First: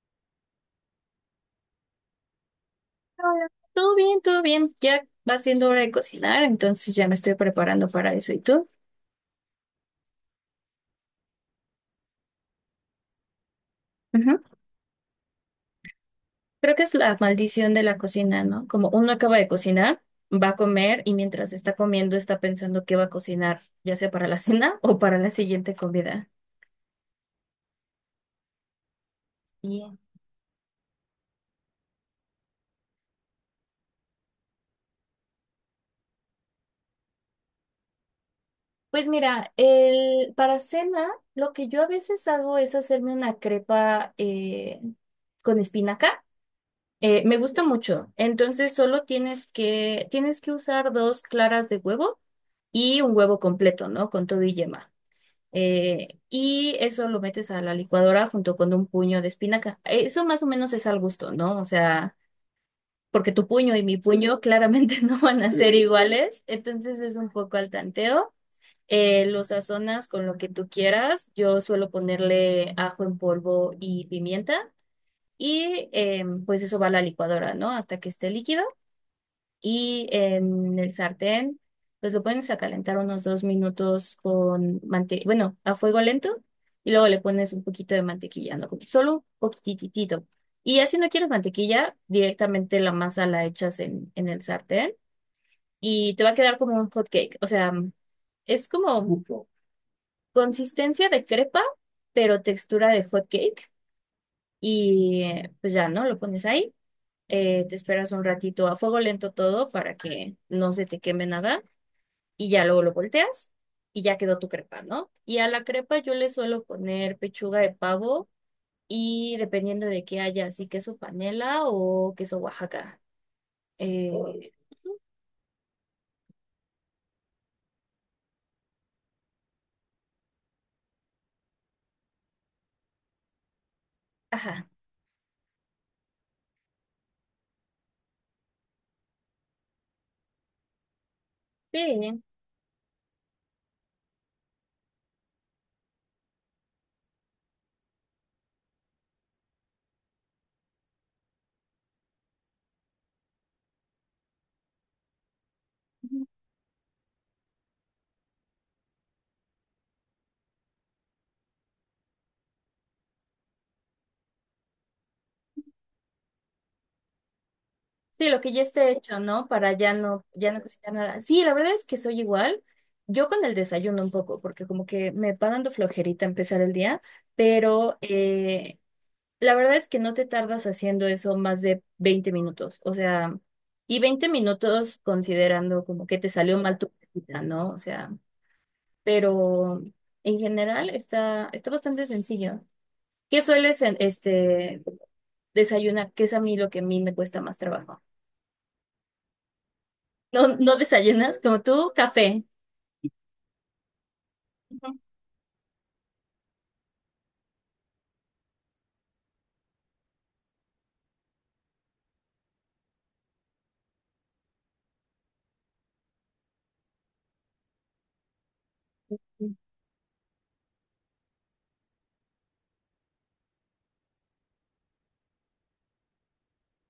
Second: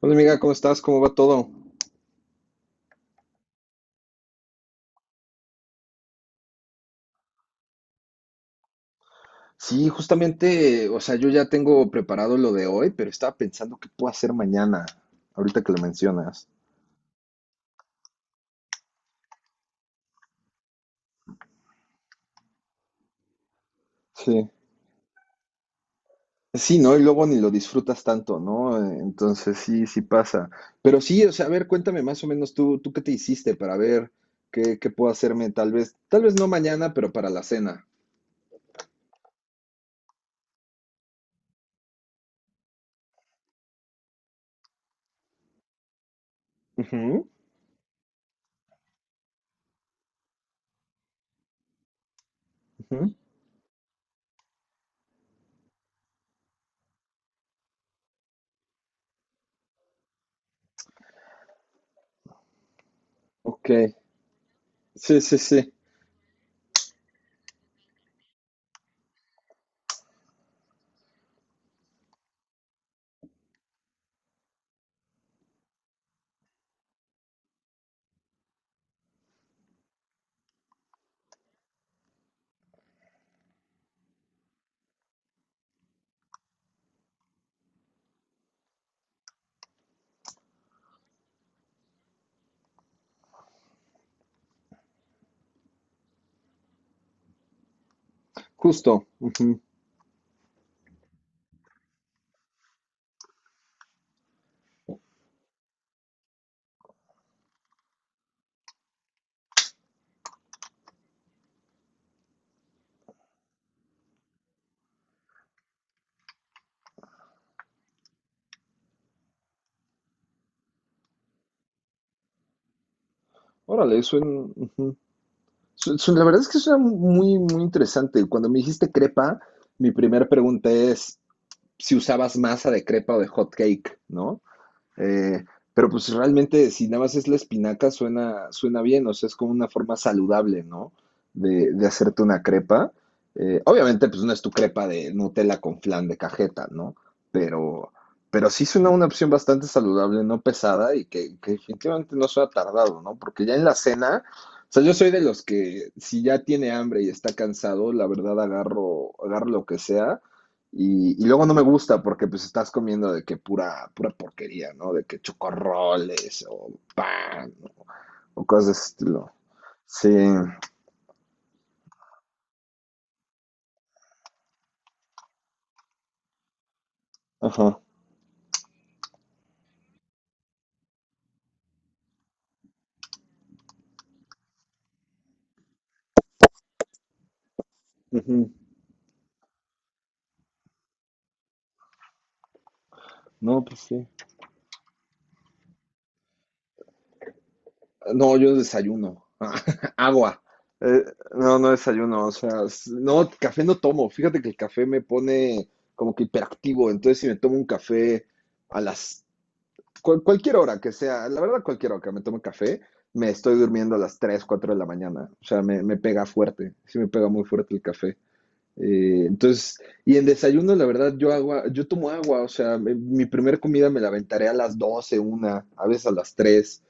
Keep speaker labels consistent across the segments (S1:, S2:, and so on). S1: Hola amiga, ¿cómo estás? ¿Cómo va todo?
S2: Hola. Todo bien, todo bien. Ya va siendo hora de cocinar, entonces ya me estoy preparando para eso. ¿Y tú?
S1: Sí, justamente, o sea, yo ya tengo preparado lo de hoy, pero estaba pensando qué puedo hacer
S2: Ujú.
S1: mañana, ahorita que lo mencionas.
S2: Creo que es la maldición de la cocina, ¿no? Como uno acaba de cocinar, va a comer y mientras está comiendo está pensando qué va a cocinar, ya sea para la
S1: Sí.
S2: cena o para la siguiente comida.
S1: Sí, ¿no? Y luego ni lo disfrutas tanto, ¿no? Entonces sí,
S2: Bien.
S1: sí pasa. Pero sí, o sea, a ver, cuéntame más o menos tú qué te hiciste para ver qué puedo hacerme tal vez no mañana, pero para la cena.
S2: Pues mira, para cena, lo que yo a veces hago es hacerme una crepa con espinaca.
S1: Ujú,
S2: Me gusta mucho. Entonces solo tienes que usar dos claras de huevo y
S1: ujú.
S2: un huevo completo, ¿no? Con todo y yema. Y eso lo metes a la licuadora junto con un puño de espinaca. Eso más o menos es al gusto, ¿no? O sea, porque tu
S1: Ok,
S2: puño y mi puño claramente no
S1: sí, sí,
S2: van a
S1: sí,
S2: ser iguales, entonces es un poco al tanteo. Lo sazonas con lo que tú quieras. Yo suelo ponerle ajo en polvo y pimienta. Y pues eso va a la licuadora, ¿no? Hasta que esté líquido y en el sartén, pues lo pones a calentar unos 2 minutos bueno, a fuego lento y luego le pones un poquito de mantequilla, ¿no? Como solo un poquititito. Y ya si no quieres mantequilla, directamente la masa la echas en el sartén y te va a quedar como un hot cake. O sea, es
S1: justo.
S2: como
S1: Ujú.
S2: consistencia de crepa, pero textura de hot cake. Pues ya, ¿no? Lo pones ahí. Te esperas un ratito a fuego lento todo para que no se te queme nada y ya luego lo volteas y ya quedó tu crepa, ¿no? Y a la crepa yo le suelo poner pechuga de pavo y dependiendo de qué haya, así queso panela o queso Oaxaca.
S1: Órale,
S2: Eh,
S1: suena. Ujú. La verdad es que suena muy, muy interesante. Cuando me dijiste crepa, mi primera pregunta es si usabas masa de crepa o de hot cake, ¿no?
S2: ajá,
S1: Eh, pero pues realmente si nada más es la espinaca suena, suena bien, o sea, es como una forma saludable, ¿no? De
S2: sí.
S1: hacerte una crepa. Obviamente pues no es tu crepa de Nutella con flan de cajeta, ¿no? Pero, pero sí suena una opción bastante saludable, no pesada y que definitivamente no suena tardado, ¿no? Porque ya en la cena, o sea, yo soy de los que si
S2: Ujú.
S1: ya tiene hambre y está cansado, la verdad agarro, agarro lo que sea y luego no me gusta porque pues estás comiendo de que pura, pura porquería, ¿no? De que chocorroles o pan
S2: Sí, lo
S1: o
S2: que ya
S1: cosas de ese
S2: esté hecho,
S1: estilo.
S2: ¿no? Para ya
S1: Sí,
S2: no, ya no cocinar nada. Sí, la verdad es que soy igual. Yo con el desayuno un poco, porque como que me va dando flojerita empezar el día,
S1: ajá.
S2: pero la verdad es que no te tardas haciendo eso más de 20 minutos, o sea, y 20 minutos considerando como que te salió mal tu práctica, ¿no? O sea,
S1: Ujú.
S2: pero en general está bastante sencillo. ¿Qué
S1: No, pues
S2: sueles
S1: sí.
S2: desayunar? Que es a mí lo que a mí me cuesta más trabajo.
S1: No, yo desayuno. Agua.
S2: ¿No, no
S1: Eh,
S2: desayunas
S1: no,
S2: como
S1: no
S2: tú?
S1: desayuno. O
S2: Café.
S1: sea, no, café no tomo. Fíjate que el café
S2: Ujú.
S1: me pone como que hiperactivo. Entonces, si me tomo un café a las cualquier hora que sea, la verdad, cualquier hora que me tome café, me estoy durmiendo a las 3 4 de la mañana. O sea, me pega fuerte, sí me pega muy fuerte el café. Entonces, y en desayuno, la verdad, yo agua, yo tomo agua, o sea, mi primer comida me la aventaré a las 12 una, a veces a las 3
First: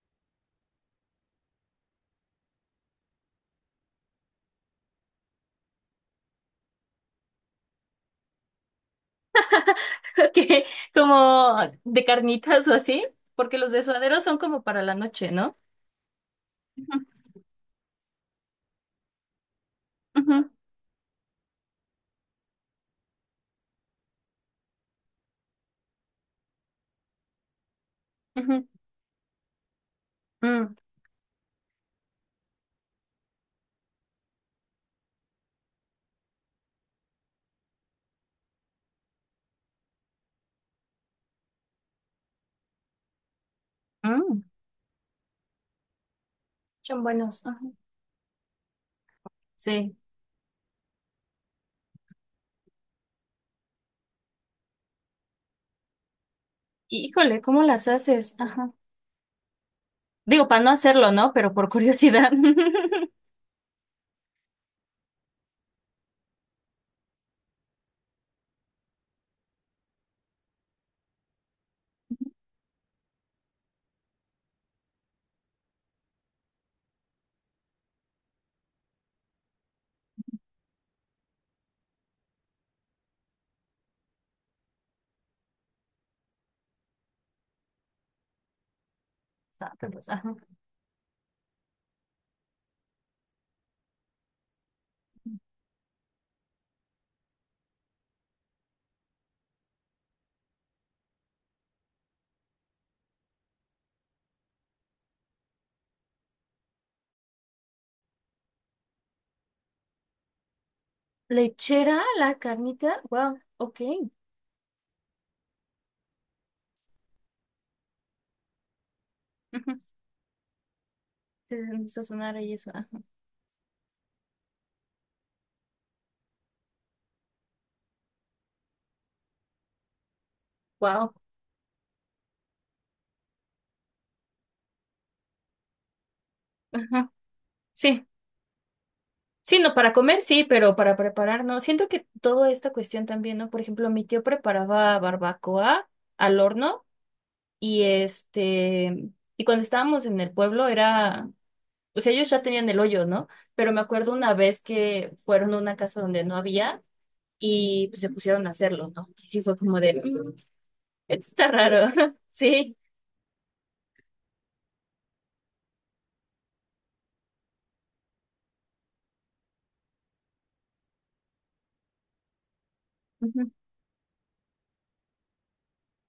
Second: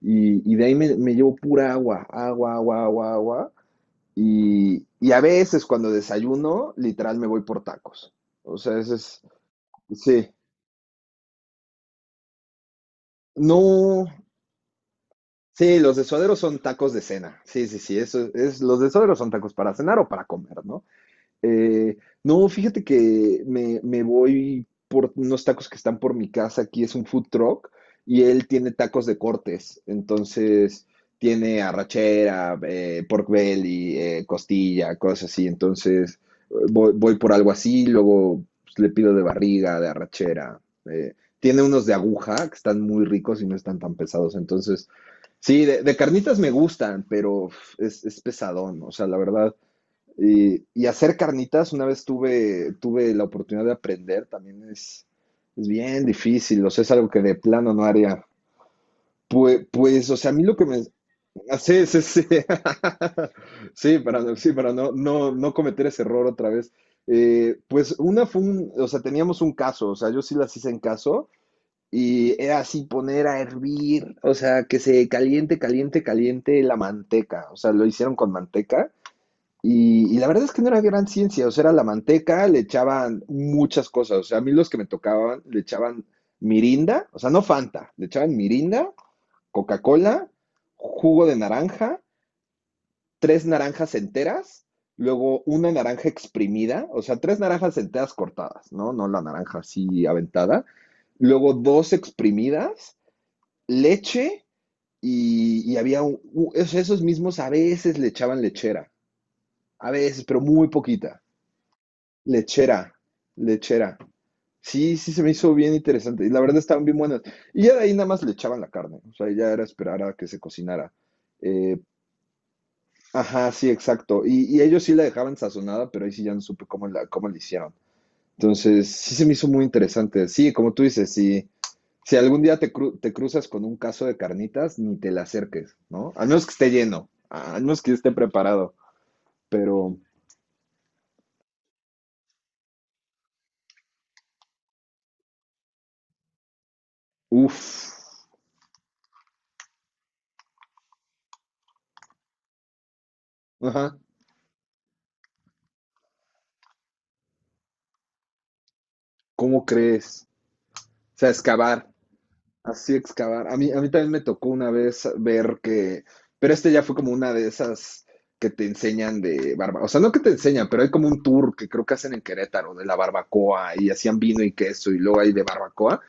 S1: y de ahí me llevo pura agua, agua, agua, agua, agua. Y a veces cuando desayuno, literal me voy por tacos. O sea, ese es, sí.
S2: Que como de carnitas o así, porque los de
S1: No,
S2: son como para la noche, ¿no?
S1: Sí, los desoderos son tacos de
S2: Ujú,
S1: cena. Sí, sí, sí, eso es, los desoderos son tacos para cenar o para
S2: ujú,
S1: comer, ¿no? Eh, no, fíjate que me voy por unos tacos que están por mi casa, aquí es un food truck y él
S2: ujú.
S1: tiene tacos de cortes,
S2: Mm.
S1: entonces tiene arrachera, pork belly, costilla, cosas así, entonces voy por algo así, luego pues, le pido de barriga, de arrachera, tiene unos de aguja que están muy ricos y no están tan pesados,
S2: Mm.
S1: entonces Sí, de carnitas me
S2: Son
S1: gustan, pero
S2: buenos.
S1: uf, es pesadón, o sea, la verdad.
S2: Sí.
S1: Y hacer carnitas, una vez tuve, tuve la oportunidad de aprender, también es bien difícil, o sea, es algo que de
S2: Híjole, ¿cómo
S1: plano no
S2: las
S1: haría.
S2: haces? Ajá.
S1: Pues, pues, o sea, a mí
S2: Digo,
S1: lo
S2: para
S1: que
S2: no
S1: me...
S2: hacerlo, ¿no? Pero
S1: ah,
S2: por
S1: Sí, sí, sí.
S2: curiosidad.
S1: Sí, para no, no, no cometer ese error otra vez. Pues una fue un, o sea, teníamos un caso, o sea, yo sí las hice en caso y era así poner a hervir, o sea, que se caliente, caliente, caliente la manteca, o sea, lo hicieron con manteca y la verdad es que no era gran ciencia, o sea, era la manteca, le echaban muchas cosas, o sea, a mí los que me tocaban le echaban mirinda, o sea, no Fanta, le echaban mirinda,
S2: Sácalos,
S1: Coca-Cola,
S2: ajá.
S1: jugo de naranja, tres naranjas enteras, luego una naranja exprimida, o sea, tres naranjas enteras cortadas, ¿no? No la naranja así aventada, luego dos exprimidas, leche y había un- esos mismos a veces le echaban lechera, a veces, pero muy poquita.
S2: Lechera, la
S1: Lechera,
S2: carnita. Wow, ok.
S1: lechera. Sí, sí, se me hizo bien interesante. Y la verdad estaban bien buenas. Y ya de ahí nada más le echaban la carne. O sea, ya era
S2: Ujú.
S1: esperar a que se cocinara.
S2: Entonces
S1: Eh,
S2: empezó a sonar ahí eso. Ajá.
S1: ajá, sí, exacto. Y ellos sí la dejaban sazonada, pero ahí sí ya no supe cómo la hicieron. Entonces, sí se me hizo muy interesante. Sí, como tú dices,
S2: Wow.
S1: sí, Si algún día te, cru- te cruzas con un caso de carnitas, ni te le acerques, ¿no? Al menos que esté lleno,
S2: Ajá.
S1: al menos que
S2: Sí.
S1: esté preparado,
S2: Sí, no, para
S1: pero,
S2: comer sí, pero para preparar no. Siento que toda esta cuestión también, ¿no? Por ejemplo, mi tío preparaba barbacoa al horno
S1: uff,
S2: y y cuando estábamos en el pueblo era, o sea, ellos ya tenían el hoyo, ¿no? Pero me
S1: ajá,
S2: acuerdo una vez que fueron a una casa donde no había y pues, se pusieron a hacerlo, ¿no? Y sí fue
S1: ¿cómo
S2: como de,
S1: crees?
S2: "Mm,
S1: O
S2: esto
S1: sea,
S2: está raro",
S1: excavar,
S2: sí.
S1: así excavar. A mí también me tocó una vez ver que, pero este ya fue como una de esas que te enseñan de barba, o sea, no que te enseñan, pero hay como un tour que creo que hacen en Querétaro de la
S2: Ujú,
S1: barbacoa y hacían vino y queso y luego hay de barbacoa.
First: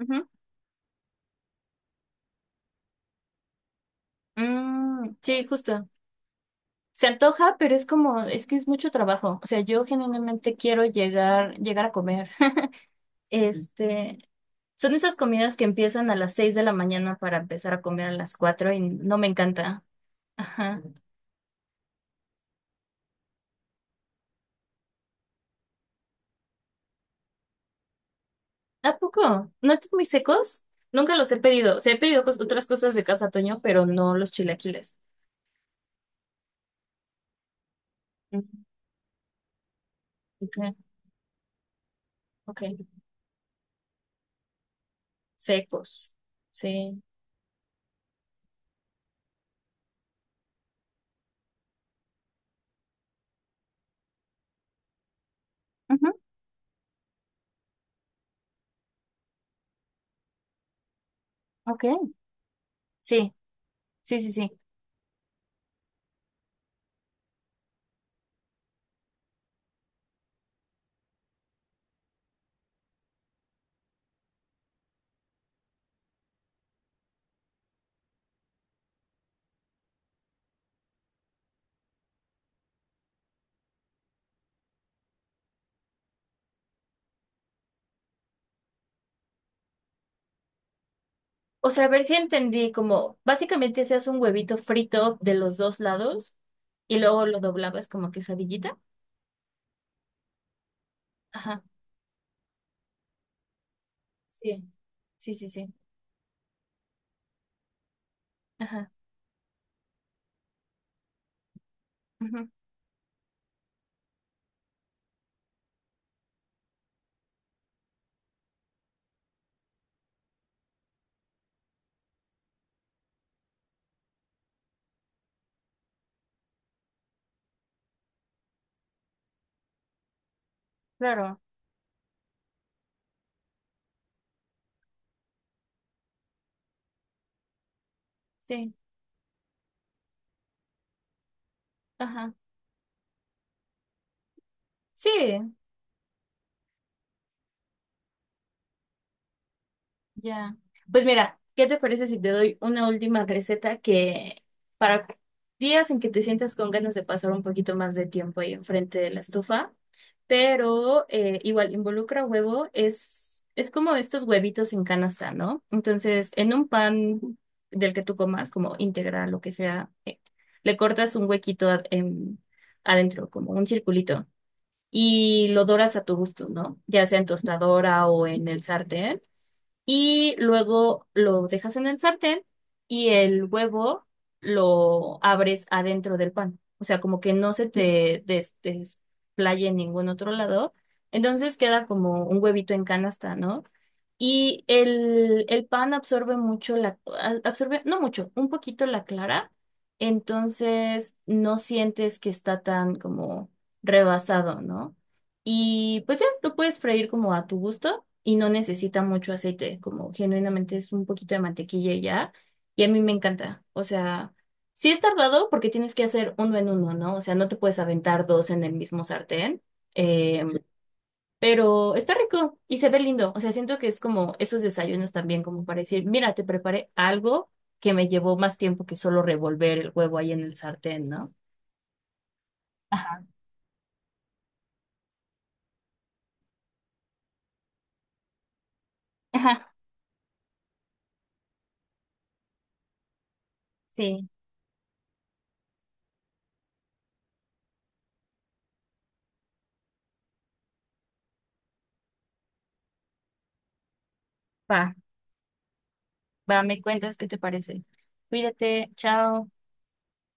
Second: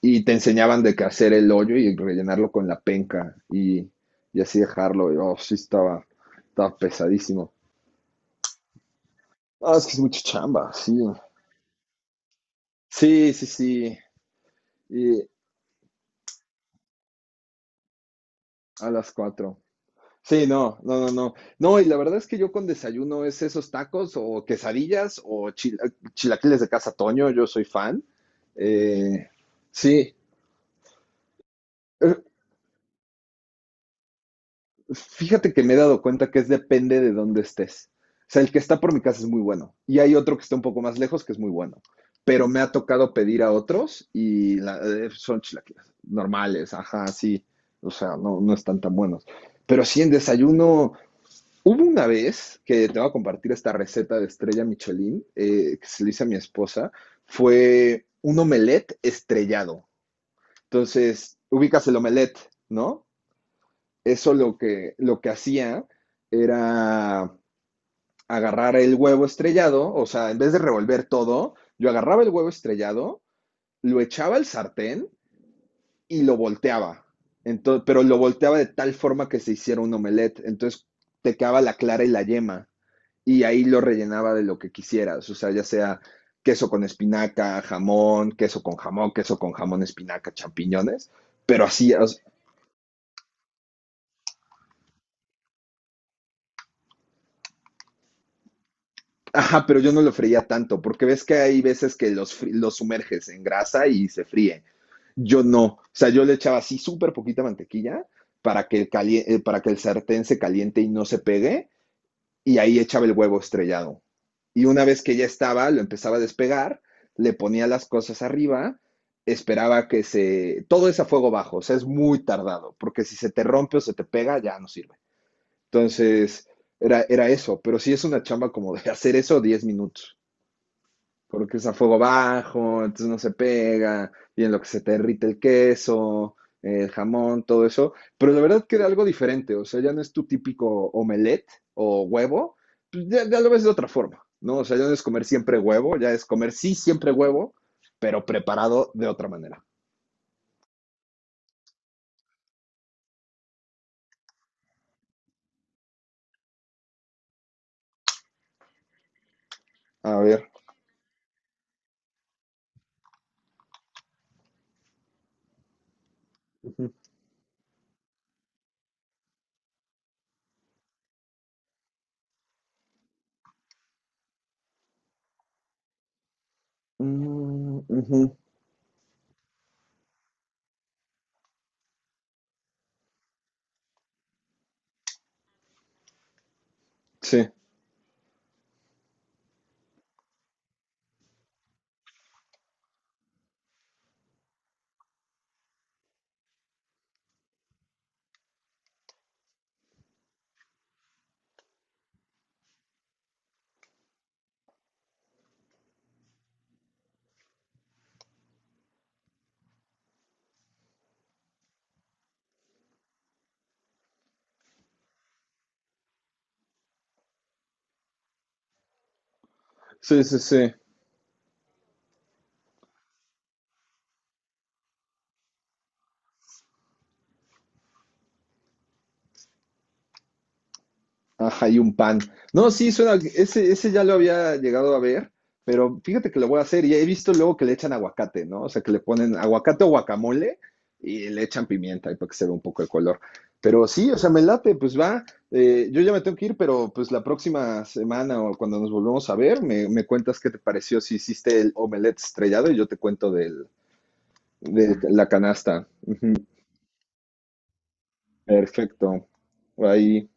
S1: Y te enseñaban de que hacer el hoyo y rellenarlo con la penca y así dejarlo. Y,
S2: Mm,
S1: oh,
S2: sí,
S1: sí,
S2: justo.
S1: estaba, estaba
S2: Se
S1: pesadísimo.
S2: antoja, pero es como, es que es mucho trabajo. O sea,
S1: Ah,
S2: yo
S1: es que es mucha
S2: genuinamente
S1: chamba,
S2: quiero
S1: sí.
S2: llegar a comer.
S1: Sí, sí, sí.
S2: Este, Son esas
S1: Y
S2: comidas que empiezan a las 6 de la mañana para empezar a comer a las 4 y
S1: a las
S2: no me
S1: cuatro.
S2: encanta.
S1: Sí, no,
S2: Ajá.
S1: no, no, no. No, y la verdad es que yo con desayuno es esos tacos o quesadillas o chilaquiles de Casa Toño, yo soy fan.
S2: ¿A
S1: Eh,
S2: poco? ¿No están muy
S1: sí,
S2: secos? Nunca los he pedido. O sea, he pedido otras cosas de Casa Toño, pero no los chilaquiles.
S1: Fíjate que me he dado cuenta que es depende de dónde estés. O sea,
S2: Ujú.
S1: el que está por mi casa es muy bueno. Y hay otro que está
S2: Ok,
S1: un poco más lejos que es muy bueno. Pero me ha
S2: ok.
S1: tocado pedir a otros y la- son chilaquiles
S2: Secos.
S1: normales,
S2: Sí.
S1: ajá, sí. O sea, no, no están tan buenos. Pero sí, en desayuno, hubo una vez que te voy a compartir esta receta de estrella Michelin que se le
S2: Ujú.
S1: hice a mi esposa. Fue un omelette estrellado. Entonces, ubicas el
S2: Ok.
S1: omelette, ¿no?
S2: Sí, sí, sí,
S1: Eso lo
S2: sí.
S1: que, lo que hacía era agarrar el huevo estrellado, o sea, en vez de revolver todo, yo agarraba el huevo estrellado, lo echaba al sartén y lo volteaba. Entonces, pero lo volteaba de tal forma que se hiciera un omelette. Entonces te quedaba la clara y la yema. Y ahí lo rellenaba de lo que quisieras. O sea, ya sea queso con espinaca, jamón, queso con jamón, queso con jamón, espinaca, champiñones. Pero
S2: O sea, a
S1: así,
S2: ver si entendí, como básicamente se hace un huevito frito de los dos lados y luego lo doblabas como quesadillita.
S1: Ajá, pero yo no lo freía tanto, porque ves que hay
S2: Ajá,
S1: veces que los sumerges en grasa y se fríen.
S2: sí, sí,
S1: Yo
S2: sí,
S1: no.
S2: sí.
S1: O sea, yo le echaba así súper poquita mantequilla para que el
S2: Ajá.
S1: cali- para que el sartén se caliente y no se pegue,
S2: Ujú.
S1: y ahí echaba el huevo estrellado. Y una vez que ya estaba, lo empezaba a despegar, le ponía las cosas arriba, esperaba que se... Todo es a fuego bajo, o sea, es muy tardado, porque si se te rompe o se te pega, ya no sirve. Entonces, era eso, pero sí es una chamba como de hacer eso 10 minutos
S2: Claro.
S1: porque usa fuego bajo, entonces no se pega, y en lo que se te derrite el queso, el jamón, todo eso. Pero la verdad
S2: Sí,
S1: que era algo diferente, o sea, ya no es tu típico omelette o
S2: ajá.
S1: huevo, pues ya, ya lo ves de otra forma, ¿no? O sea, ya no es
S2: Sí.
S1: comer siempre huevo, ya es comer sí siempre huevo, pero preparado de otra manera.
S2: Ya. Pues mira, ¿qué te parece si te doy una última receta que para días en que te sientas con ganas de pasar un poquito más de tiempo ahí enfrente de la estufa?
S1: A ver.
S2: Pero igual involucra huevo, es como estos huevitos en canasta, ¿no? Entonces, en un
S1: Ujú.
S2: pan del que tú comas, como integral, lo que sea, le cortas un huequito adentro, como un circulito, y lo doras a tu gusto, ¿no? Ya sea en
S1: Mm,
S2: tostadora o
S1: ujú.
S2: en el sartén y luego lo dejas en el sartén y el huevo lo abres adentro del pan. O sea, como que
S1: Sí,
S2: no se te desplaye en ningún otro lado. Entonces queda como un huevito en canasta, ¿no? Y el pan absorbe mucho absorbe, no mucho, un poquito la clara. Entonces no sientes que está tan como rebasado, ¿no? Y pues ya, lo puedes freír como a tu gusto y no necesita mucho aceite, como genuinamente es un poquito de mantequilla y ya, y a mí me encanta, o sea, sí es tardado porque tienes que hacer uno en uno, ¿no? O sea, no te puedes aventar dos en el mismo sartén,
S1: sí, sí,
S2: eh,
S1: sí.
S2: pero está rico y se ve lindo, o sea, siento que es como esos desayunos también, como para decir, mira, te preparé algo que me llevó más tiempo que solo revolver el huevo ahí en el sartén, ¿no?
S1: Ajá, y un pan. No, sí, suena,
S2: Ajá,
S1: ese ya lo había llegado a ver, pero fíjate que lo voy a hacer y he visto luego que le echan aguacate, ¿no? O sea, que le ponen
S2: ajá,
S1: aguacate o guacamole y le echan pimienta ahí para que se vea un poco el color. Pero sí, o sea,
S2: sí,
S1: me late, pues va. Yo ya me tengo que ir, pero pues la próxima semana o cuando nos volvamos a ver, me cuentas qué te pareció si hiciste el omelette estrellado y yo te cuento del,
S2: va,
S1: de la canasta.
S2: va, me cuentas qué te parece. Cuídate,
S1: Perfecto.
S2: chao.
S1: Ahí.